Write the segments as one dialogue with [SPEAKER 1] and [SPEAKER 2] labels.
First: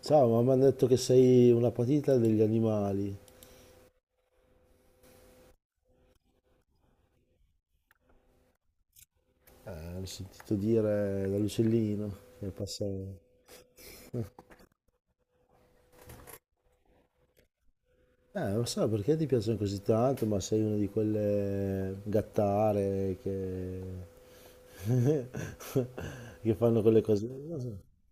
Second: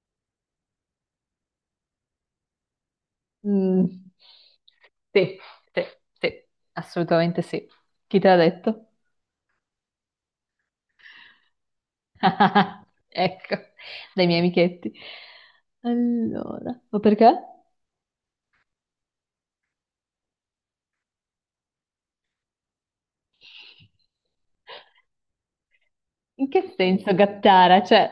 [SPEAKER 1] Ciao, ma mi hanno detto che sei una patita degli animali.
[SPEAKER 2] Mm, sì, sì, sì, assolutamente sì. Chi te l'ha detto?
[SPEAKER 1] L'ho sentito dire dall'uccellino che passava.
[SPEAKER 2] Ecco, dai miei amichetti. Allora, ma perché?
[SPEAKER 1] Non so perché ti piacciono così tanto, ma sei una di quelle gattare che,
[SPEAKER 2] In
[SPEAKER 1] che
[SPEAKER 2] che
[SPEAKER 1] fanno quelle
[SPEAKER 2] senso
[SPEAKER 1] cose. Non so.
[SPEAKER 2] gattara? Cioè,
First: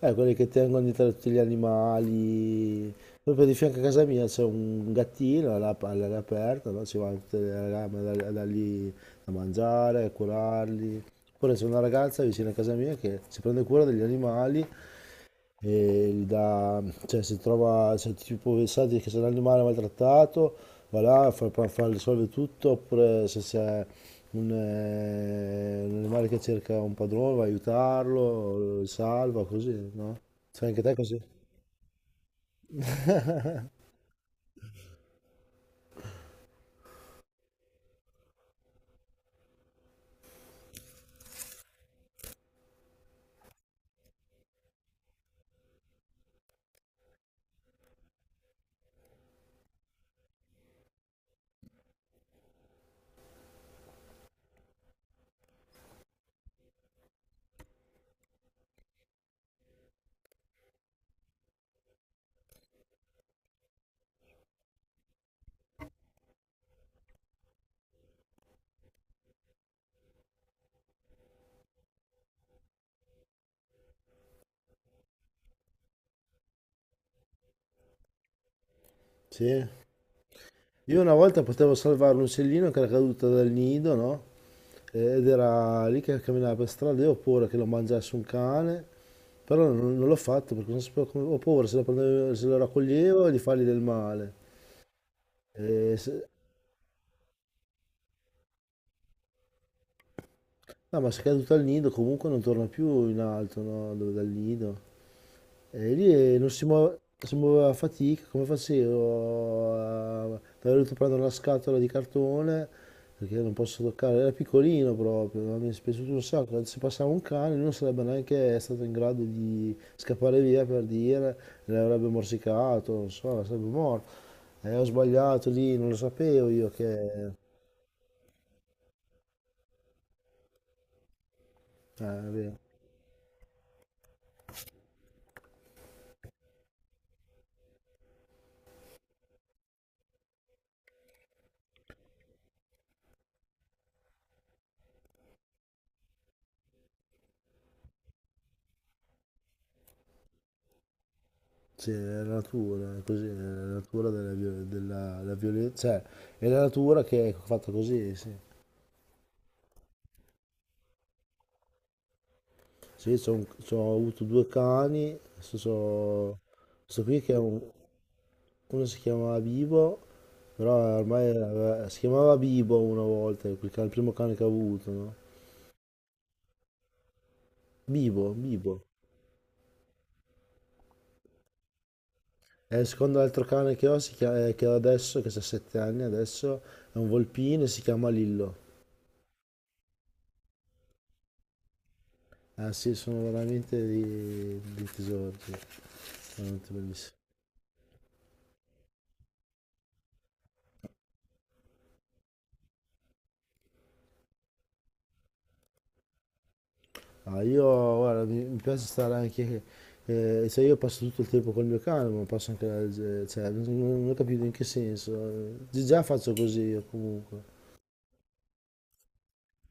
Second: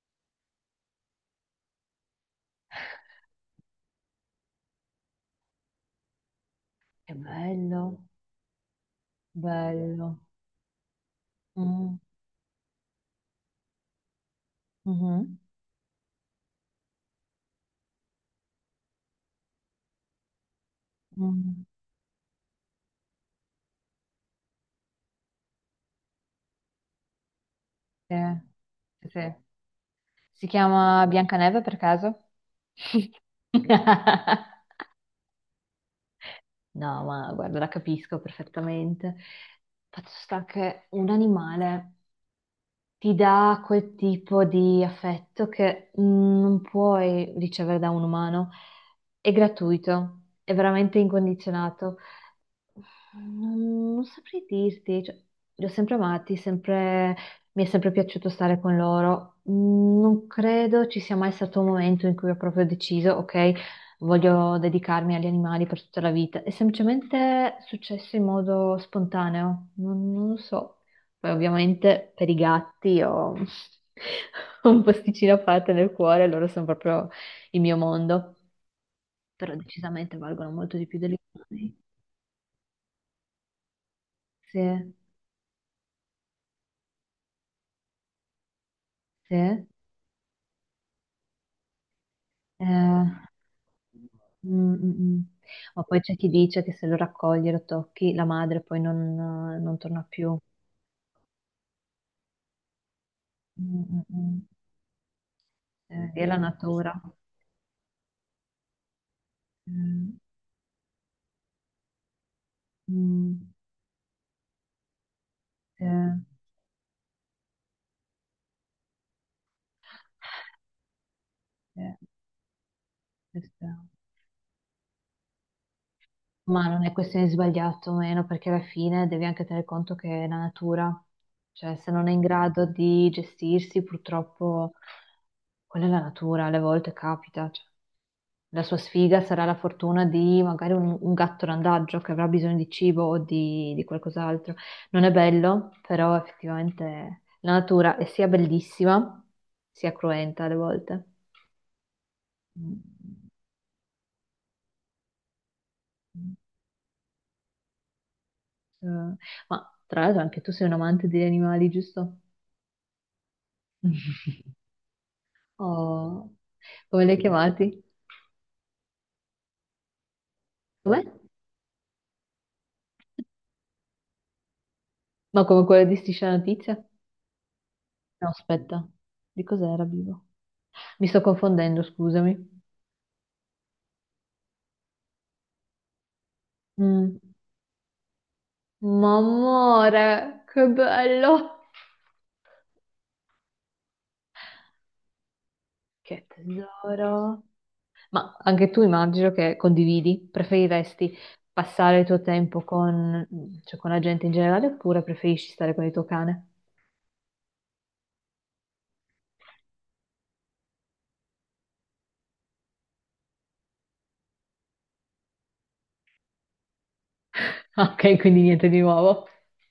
[SPEAKER 1] Quelli che tengono dietro tutti gli animali. Proprio di fianco a casa mia c'è un gattino all'aria aperta, no? Ci
[SPEAKER 2] è
[SPEAKER 1] vanno tutte le
[SPEAKER 2] bello,
[SPEAKER 1] rame da lì a mangiare, a
[SPEAKER 2] bello.
[SPEAKER 1] curarli. Oppure c'è una
[SPEAKER 2] Mm,
[SPEAKER 1] ragazza vicino a casa mia che si prende cura degli animali
[SPEAKER 2] mhm,
[SPEAKER 1] e gli dà, cioè se trova, se tipo pensate che se un animale è maltrattato, va là,
[SPEAKER 2] mm,
[SPEAKER 1] risolve tutto, oppure se c'è un animale che cerca un padrone, va a
[SPEAKER 2] sì,
[SPEAKER 1] aiutarlo, lo
[SPEAKER 2] sì, sì.
[SPEAKER 1] salva, così, no?
[SPEAKER 2] Si
[SPEAKER 1] Fai anche te
[SPEAKER 2] chiama
[SPEAKER 1] così?
[SPEAKER 2] Biancaneve per caso? No, ma guarda, la capisco perfettamente. Fatto sta che un animale ti dà quel tipo di affetto che non puoi ricevere da un umano. È gratuito, è veramente incondizionato. Non, non saprei dirti, cioè, li ho sempre amati, mi è sempre piaciuto stare con loro. Non credo ci sia mai stato un momento in cui ho proprio deciso, ok, voglio dedicarmi agli animali per tutta la vita. È semplicemente successo in modo spontaneo, non lo so. Poi ovviamente per i gatti ho ho un posticino a parte nel cuore, loro sono proprio il mio mondo, però
[SPEAKER 1] Sì?
[SPEAKER 2] decisamente valgono molto di più
[SPEAKER 1] Io una
[SPEAKER 2] degli
[SPEAKER 1] volta potevo
[SPEAKER 2] umani.
[SPEAKER 1] salvare un uccellino che era caduto dal nido, no?
[SPEAKER 2] Sì,
[SPEAKER 1] Ed era lì che camminava per strada, io ho paura che lo mangiasse un cane,
[SPEAKER 2] sì.
[SPEAKER 1] però non l'ho fatto perché non sapevo come, ho paura se lo, se lo
[SPEAKER 2] Mm,
[SPEAKER 1] raccoglievo di fargli del male.
[SPEAKER 2] mm, mm.
[SPEAKER 1] E
[SPEAKER 2] Ma poi
[SPEAKER 1] se-
[SPEAKER 2] c'è chi dice che se lo raccogli e lo tocchi, la madre poi non torna più.
[SPEAKER 1] no, ma se è caduto al nido comunque non torna più in alto,
[SPEAKER 2] Mm,
[SPEAKER 1] no?
[SPEAKER 2] mm,
[SPEAKER 1] Dal
[SPEAKER 2] mm.
[SPEAKER 1] nido. E
[SPEAKER 2] Eh,
[SPEAKER 1] lì
[SPEAKER 2] è la
[SPEAKER 1] non si muove,
[SPEAKER 2] natura.
[SPEAKER 1] si muoveva a fatica, come facevo?
[SPEAKER 2] Mm,
[SPEAKER 1] Mi avevo dovuto prendere una scatola di cartone perché
[SPEAKER 2] mm,
[SPEAKER 1] non posso toccare, era piccolino proprio, ma mi è
[SPEAKER 2] sì,
[SPEAKER 1] dispiaciuto un sacco, se passava un cane lui non sarebbe neanche stato in grado di scappare via per dire,
[SPEAKER 2] sì,
[SPEAKER 1] l'avrebbe morsicato, non so,
[SPEAKER 2] questo
[SPEAKER 1] sarebbe
[SPEAKER 2] è.
[SPEAKER 1] morto. E ho sbagliato lì, non lo sapevo
[SPEAKER 2] Ma
[SPEAKER 1] io
[SPEAKER 2] non è questione di
[SPEAKER 1] che...
[SPEAKER 2] sbagliato o meno, perché alla fine devi anche tenere conto che è la natura, cioè se non è in
[SPEAKER 1] beh,
[SPEAKER 2] grado di gestirsi, purtroppo quella è la natura, alle volte capita. Cioè. La sua sfiga sarà la fortuna di magari un gatto randagio che avrà bisogno di cibo o di qualcos'altro. Non è bello, però effettivamente la natura è sia bellissima, sia cruenta alle volte.
[SPEAKER 1] sì, è la
[SPEAKER 2] Mm.
[SPEAKER 1] natura, è così, è la natura della violenza, cioè
[SPEAKER 2] Mm,
[SPEAKER 1] è la natura che è fatta così, sì.
[SPEAKER 2] mm. Ma tra l'altro anche tu sei un amante degli animali, giusto?
[SPEAKER 1] Sì, ho avuto due cani, questo,
[SPEAKER 2] Oh, come
[SPEAKER 1] questo
[SPEAKER 2] li hai
[SPEAKER 1] qui
[SPEAKER 2] chiamati?
[SPEAKER 1] uno si chiamava Bibo, però
[SPEAKER 2] Com'è?
[SPEAKER 1] si chiamava Bibo una volta, il primo cane che ho avuto, no?
[SPEAKER 2] Ma come quello di Striscia la Notizia?
[SPEAKER 1] Bibo,
[SPEAKER 2] No,
[SPEAKER 1] Bibo.
[SPEAKER 2] aspetta, di cos'era Bibo? Mi sto confondendo, scusami.
[SPEAKER 1] E il secondo altro cane che ho, che ho adesso, che ha 7 anni adesso, è un
[SPEAKER 2] Mm.
[SPEAKER 1] volpino e si chiama Lillo.
[SPEAKER 2] Ma amore, che bello!
[SPEAKER 1] Ah sì, dei tesori, sì,
[SPEAKER 2] Che
[SPEAKER 1] veramente bellissimi.
[SPEAKER 2] tesoro! Ma anche tu immagino che condividi, preferiresti passare il tuo tempo con, cioè, con la gente in generale oppure preferisci stare con il tuo cane?
[SPEAKER 1] Ah, io guarda, mi piace stare anche, cioè io passo tutto il tempo col mio cane, ma passo anche, cioè, non ho capito in che senso. Già faccio così io comunque.
[SPEAKER 2] Ok, quindi niente di nuovo.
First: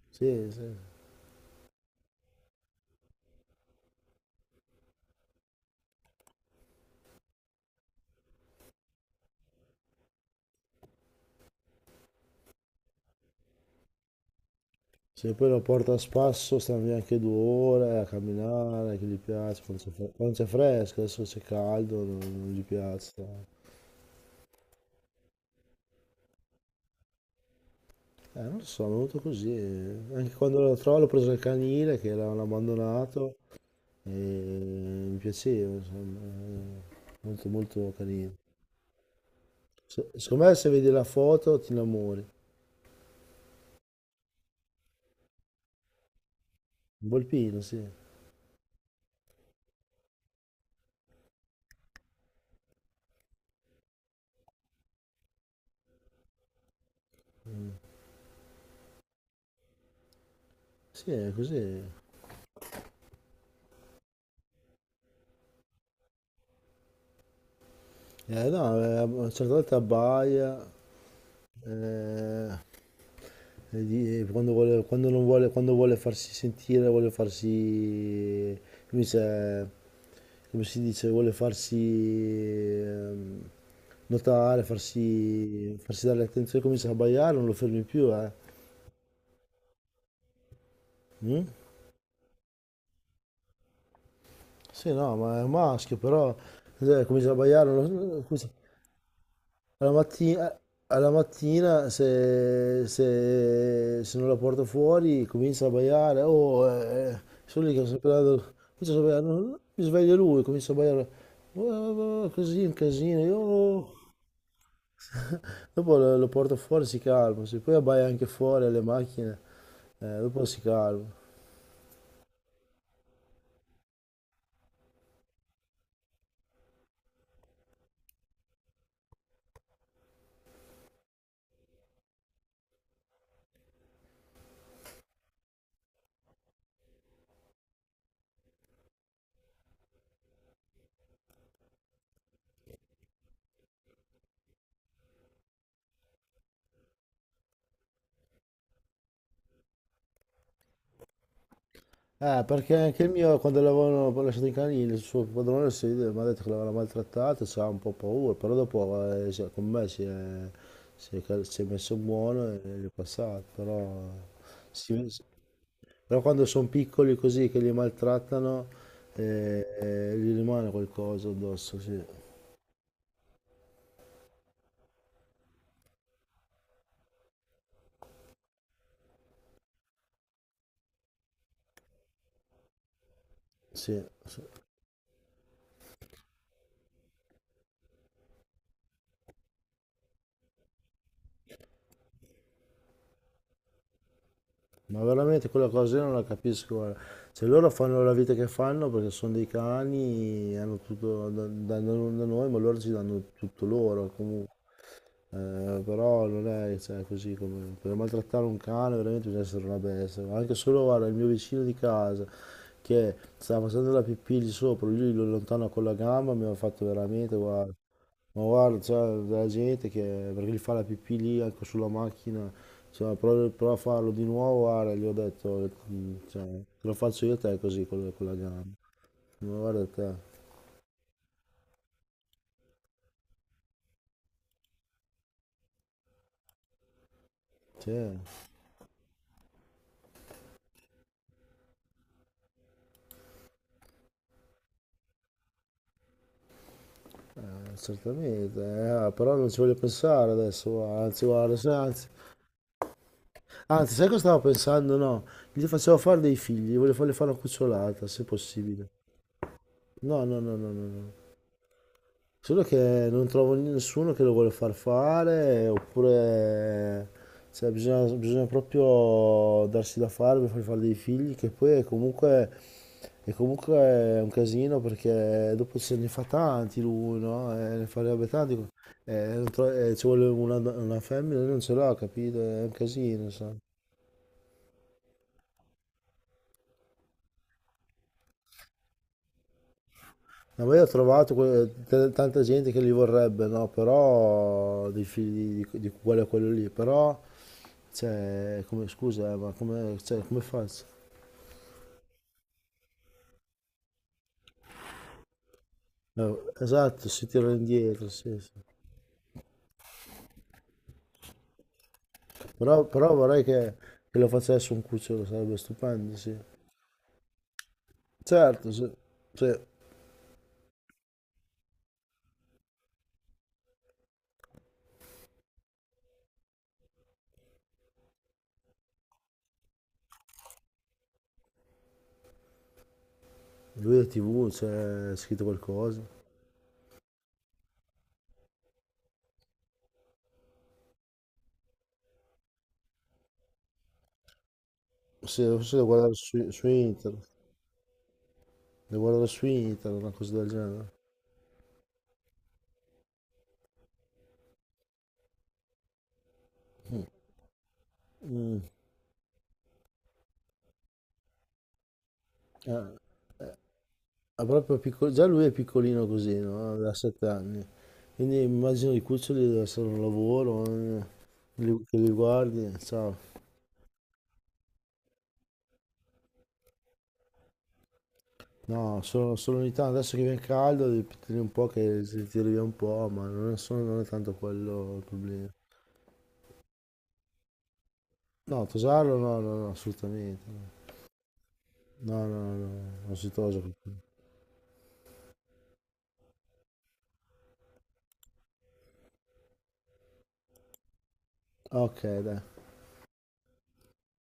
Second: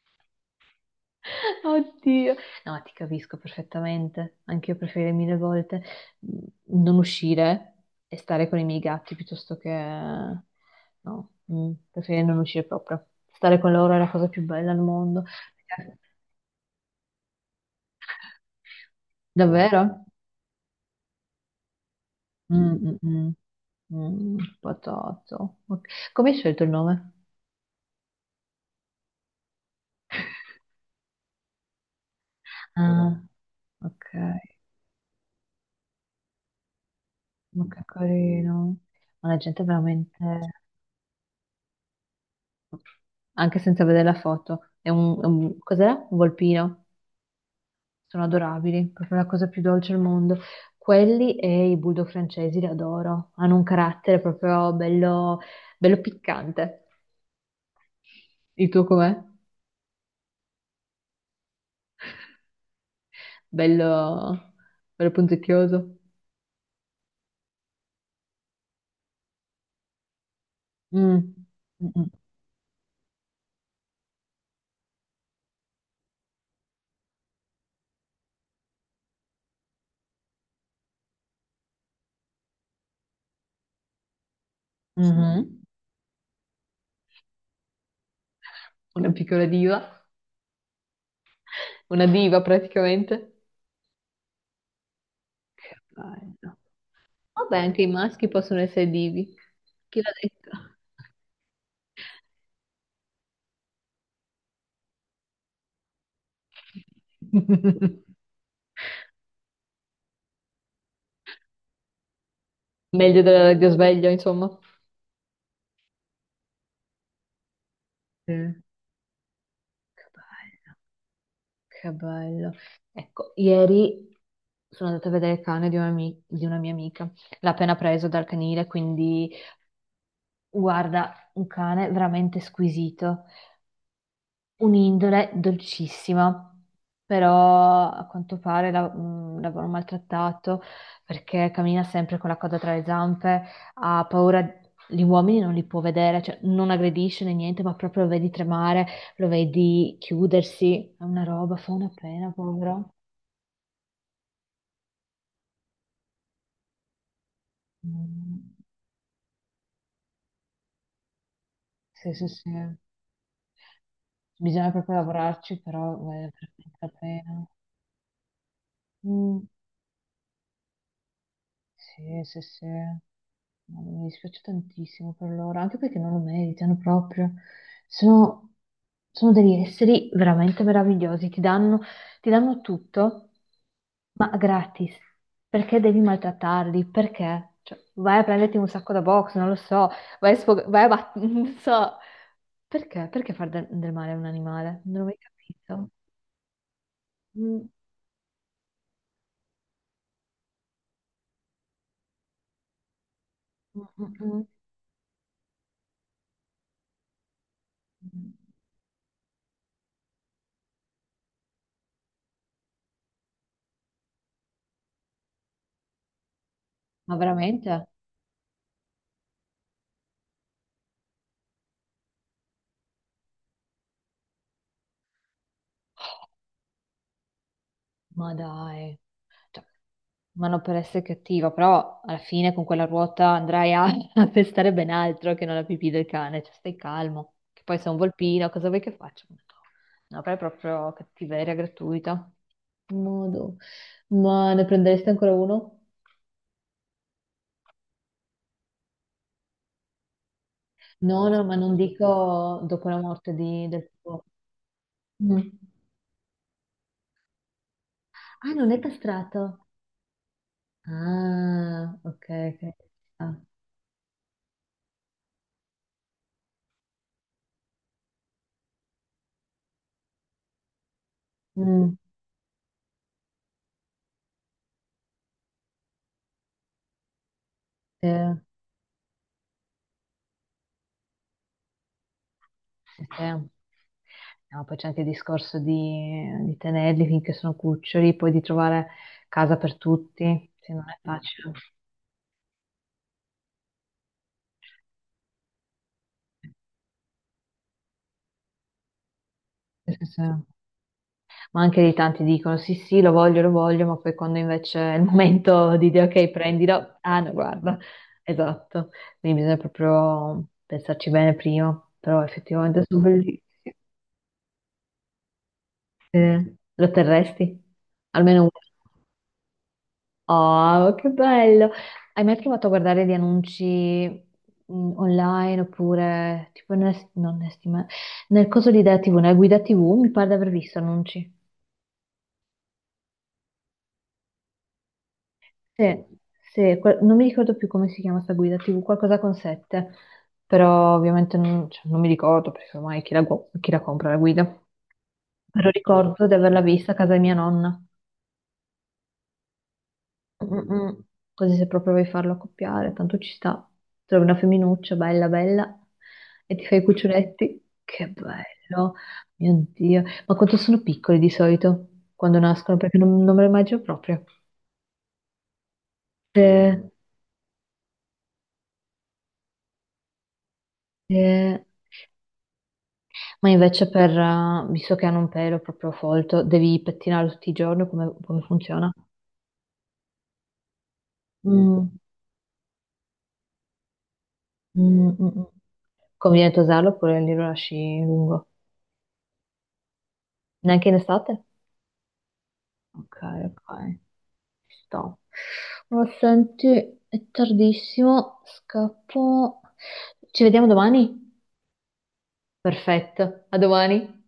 [SPEAKER 1] Sì, sì.
[SPEAKER 2] Oddio, no, ti capisco perfettamente. Anche io preferirei mille volte mm, non uscire e stare con i miei gatti piuttosto che no, preferirei non uscire proprio. Stare con loro è la cosa più bella al mondo.
[SPEAKER 1] Se poi lo porto a spasso, stanno via anche 2 ore a camminare, che gli piace,
[SPEAKER 2] Davvero?
[SPEAKER 1] quando c'è fresco, adesso c'è caldo, non gli
[SPEAKER 2] Mm, mm, mm.
[SPEAKER 1] piace.
[SPEAKER 2] Patato. Ok. Come hai scelto il nome?
[SPEAKER 1] Non lo so, è venuto così. Anche quando lo trovo l'ho preso il canile, che l'avevano
[SPEAKER 2] Ah,
[SPEAKER 1] abbandonato,
[SPEAKER 2] ok,
[SPEAKER 1] e mi piaceva, insomma, molto
[SPEAKER 2] ma che
[SPEAKER 1] molto carino.
[SPEAKER 2] carino. Ma la gente è
[SPEAKER 1] Secondo me
[SPEAKER 2] veramente.
[SPEAKER 1] se vedi la foto ti innamori.
[SPEAKER 2] Anche senza vedere la foto. Cos'è? Un volpino.
[SPEAKER 1] Un volpino, sì.
[SPEAKER 2] Sono adorabili, proprio la cosa più dolce al mondo. Quelli e i bulldog francesi li adoro. Hanno un carattere proprio bello, bello piccante. Il tuo com'è?
[SPEAKER 1] Sì, è così.
[SPEAKER 2] Bello, bello punzecchioso.
[SPEAKER 1] No, a una certa volta abbaia,
[SPEAKER 2] Mm. Mm,
[SPEAKER 1] eh, e quando vuole, quando non vuole, quando vuole farsi sentire, vuole farsi, come si come si dice, vuole farsi ehm, notare,
[SPEAKER 2] mm, mhm.
[SPEAKER 1] farsi dare attenzione, comincia a abbaiare, non lo fermi più, eh.
[SPEAKER 2] Una piccola diva,
[SPEAKER 1] Mm?
[SPEAKER 2] una diva praticamente.
[SPEAKER 1] Sì, no, ma è un
[SPEAKER 2] Che
[SPEAKER 1] maschio, però
[SPEAKER 2] bello.
[SPEAKER 1] comincia a
[SPEAKER 2] Vabbè,
[SPEAKER 1] abbaiare,
[SPEAKER 2] anche
[SPEAKER 1] non
[SPEAKER 2] i
[SPEAKER 1] lo-
[SPEAKER 2] maschi
[SPEAKER 1] comincia-
[SPEAKER 2] possono essere divi.
[SPEAKER 1] alla
[SPEAKER 2] Chi l'ha
[SPEAKER 1] mattina, alla mattina se non la porto fuori comincia a baiare, oh, sono lì che
[SPEAKER 2] detto?
[SPEAKER 1] comincia a baiare, no, no, mi sveglia lui, comincia a baiare, "Oh, oh, così un casino,
[SPEAKER 2] Meglio
[SPEAKER 1] io...
[SPEAKER 2] di
[SPEAKER 1] oh".
[SPEAKER 2] sveglio, insomma.
[SPEAKER 1] Dopo lo porto fuori, si calma, se poi abbaia anche
[SPEAKER 2] Mm.
[SPEAKER 1] fuori alle macchine,
[SPEAKER 2] Che
[SPEAKER 1] dopo si
[SPEAKER 2] bello,
[SPEAKER 1] calma.
[SPEAKER 2] che bello. Ecco, ieri sono andata a vedere il cane di una mia amica. L'ha appena preso dal canile, quindi guarda, un cane veramente squisito. Un'indole dolcissima, però a quanto pare l'avevano maltrattato perché cammina sempre con la coda tra le zampe, ha paura, gli uomini non li può vedere, cioè non aggredisce né niente, ma proprio lo vedi tremare, lo vedi chiudersi, è una roba, fa una pena,
[SPEAKER 1] Perché
[SPEAKER 2] povero.
[SPEAKER 1] anche il mio, quando l'avevano lasciato in canile, il suo padrone si- mi ha detto che l'avevano maltrattato, c'era un po' paura,
[SPEAKER 2] Mm,
[SPEAKER 1] però dopo con me si è messo
[SPEAKER 2] sì, sì,
[SPEAKER 1] buono
[SPEAKER 2] sì,
[SPEAKER 1] e gli è passato, però, eh,
[SPEAKER 2] bisogna proprio
[SPEAKER 1] si- si-
[SPEAKER 2] lavorarci, però
[SPEAKER 1] però
[SPEAKER 2] vale
[SPEAKER 1] quando sono
[SPEAKER 2] veramente la
[SPEAKER 1] piccoli
[SPEAKER 2] pena.
[SPEAKER 1] così che li maltrattano,
[SPEAKER 2] Mm.
[SPEAKER 1] gli rimane qualcosa addosso, sì,
[SPEAKER 2] Sì, sì, sì. No, mi dispiace tantissimo per loro, anche perché non lo meritano proprio. Sono, sono degli esseri veramente meravigliosi, ti danno tutto,
[SPEAKER 1] sì,
[SPEAKER 2] ma
[SPEAKER 1] sì,
[SPEAKER 2] gratis. Perché devi maltrattarli? Perché? Cioè, vai a prenderti un sacco da box, non lo so, vai a sfog- vai a bat- non so. Perché? Perché far del male a un animale? Non l'ho
[SPEAKER 1] ma
[SPEAKER 2] mai
[SPEAKER 1] veramente quella
[SPEAKER 2] capito.
[SPEAKER 1] cosa io non la capisco, guarda. Cioè
[SPEAKER 2] Mm,
[SPEAKER 1] loro fanno la vita che fanno perché sono dei cani, hanno tutto da noi, ma loro ci danno tutto
[SPEAKER 2] mm,
[SPEAKER 1] loro
[SPEAKER 2] mm,
[SPEAKER 1] comunque. Però non è cioè, così come per
[SPEAKER 2] mm.
[SPEAKER 1] maltrattare un cane veramente bisogna essere una bestia. Ma anche solo guarda, il mio vicino di casa che stava facendo la pipì lì sopra, lui lo allontana con la gamba, mi ha fatto
[SPEAKER 2] Ma
[SPEAKER 1] veramente guarda,
[SPEAKER 2] veramente?
[SPEAKER 1] ma guarda, c'è della gente che perché gli fa la pipì lì anche sulla macchina, cioè, prova a farlo di nuovo, guarda, gli ho detto, mm, cioè, te lo faccio io a te così la con
[SPEAKER 2] Ma
[SPEAKER 1] la gamba.
[SPEAKER 2] dai,
[SPEAKER 1] Ma
[SPEAKER 2] cioè,
[SPEAKER 1] guarda te,
[SPEAKER 2] ma non per essere cattiva, però alla fine con quella ruota andrai a, a pestare ben altro che non la pipì del cane, cioè stai calmo, che poi
[SPEAKER 1] sì,
[SPEAKER 2] sei un volpino, cosa vuoi che faccia? No, però è proprio cattiveria gratuita. Modo. Ma ne prendereste ancora uno?
[SPEAKER 1] certamente, però non ci voglio pensare adesso, guarda, anzi,
[SPEAKER 2] No, no, ma
[SPEAKER 1] guarda,
[SPEAKER 2] non dico dopo la morte del
[SPEAKER 1] anzi, sai cosa
[SPEAKER 2] tuo...
[SPEAKER 1] stavo pensando? No,
[SPEAKER 2] Mm.
[SPEAKER 1] gli facevo fare dei figli, gli voglio fargli fare una cucciolata, se
[SPEAKER 2] Ah, non è
[SPEAKER 1] possibile.
[SPEAKER 2] castrato.
[SPEAKER 1] No, no, no, no, no, no.
[SPEAKER 2] Ah, ok,
[SPEAKER 1] Solo
[SPEAKER 2] ok.
[SPEAKER 1] che non
[SPEAKER 2] Ah,
[SPEAKER 1] trovo nessuno che lo vuole far fare, oppure cioè, bisogna proprio darsi da fare per far fare dei figli, che poi
[SPEAKER 2] mm,
[SPEAKER 1] è comunque un casino perché dopo se ne fa tanti lui, no? Ne
[SPEAKER 2] sì,
[SPEAKER 1] farebbe tanti, non tro- ci vuole una femmina, lui non ce l'ha, capito? È un
[SPEAKER 2] sì,
[SPEAKER 1] casino,
[SPEAKER 2] sì.
[SPEAKER 1] sai.
[SPEAKER 2] No, poi c'è anche il discorso di tenerli finché sono cuccioli, poi di trovare casa per tutti,
[SPEAKER 1] No,
[SPEAKER 2] se
[SPEAKER 1] ma
[SPEAKER 2] non
[SPEAKER 1] io ho
[SPEAKER 2] è
[SPEAKER 1] trovato
[SPEAKER 2] facile.
[SPEAKER 1] tanta gente che li vorrebbe, no? Però dei figli di quello a quello lì, però cioè, come, scusa, ma
[SPEAKER 2] Sì,
[SPEAKER 1] come,
[SPEAKER 2] sì,
[SPEAKER 1] cioè,
[SPEAKER 2] sì.
[SPEAKER 1] come
[SPEAKER 2] Ma
[SPEAKER 1] faccio?
[SPEAKER 2] anche lì tanti dicono sì, sì, lo voglio, ma poi quando invece è il momento di dire ok, prendilo,
[SPEAKER 1] Esatto,
[SPEAKER 2] ah
[SPEAKER 1] si
[SPEAKER 2] no,
[SPEAKER 1] tira
[SPEAKER 2] guarda,
[SPEAKER 1] indietro, sì, sì.
[SPEAKER 2] esatto. Quindi bisogna proprio pensarci bene prima, però effettivamente sono
[SPEAKER 1] Però
[SPEAKER 2] bellissimi.
[SPEAKER 1] vorrei che lo facesse un cucciolo, sarebbe stupendo, sì.
[SPEAKER 2] Sì. Lo terresti? Almeno uno.
[SPEAKER 1] Certo, sì. Cioè,
[SPEAKER 2] Oh, che bello! Hai mai provato a guardare di annunci online oppure tipo nel, non nel, nel coso di Idea TV, nella guida TV? Mi pare di aver visto annunci.
[SPEAKER 1] lui è TV, cioè, è scritto qualcosa.
[SPEAKER 2] Sì, sì, non mi ricordo più come si chiama sta guida TV, qualcosa con sette, però ovviamente non, cioè, non mi ricordo perché ormai chi la, chi la compra la guida.
[SPEAKER 1] Se
[SPEAKER 2] Però
[SPEAKER 1] forse devo guardare
[SPEAKER 2] ricordo di averla
[SPEAKER 1] su
[SPEAKER 2] vista a casa di
[SPEAKER 1] internet,
[SPEAKER 2] mia nonna.
[SPEAKER 1] devo guardare su internet, una cosa del
[SPEAKER 2] Mm,
[SPEAKER 1] genere.
[SPEAKER 2] mm. Così se proprio vuoi farlo accoppiare, tanto ci sta. Trovi una femminuccia bella bella e ti fai i cuccioletti. Che
[SPEAKER 1] Mm,
[SPEAKER 2] bello, mio Dio. Ma quanto sono piccoli di solito quando nascono,
[SPEAKER 1] eh.
[SPEAKER 2] perché non me lo immagino proprio.
[SPEAKER 1] Ma già lui è piccolino così, no?
[SPEAKER 2] Eh,
[SPEAKER 1] Da 7 anni. Quindi immagino i cuccioli deve essere un lavoro,
[SPEAKER 2] eh,
[SPEAKER 1] che li guardi, ciao.
[SPEAKER 2] Ma invece per, visto che hanno un pelo proprio folto, devi pettinarlo tutti i giorni, come funziona?
[SPEAKER 1] No, solo ogni tanto, adesso che viene caldo, devi tenere un po'
[SPEAKER 2] Mm,
[SPEAKER 1] che si tiri via un po', ma non è tanto quello il
[SPEAKER 2] mm, mm, mm.
[SPEAKER 1] problema.
[SPEAKER 2] Conviene tosarlo oppure lì lo lasci lungo?
[SPEAKER 1] No, tosarlo no, no, no, assolutamente.
[SPEAKER 2] Neanche in estate?
[SPEAKER 1] No, no, no, no, non
[SPEAKER 2] Ok,
[SPEAKER 1] si tosa.
[SPEAKER 2] ok. Sta. Oh, senti, è tardissimo, scappo. Ci vediamo domani?
[SPEAKER 1] Ok, dai.
[SPEAKER 2] Perfetto, a domani.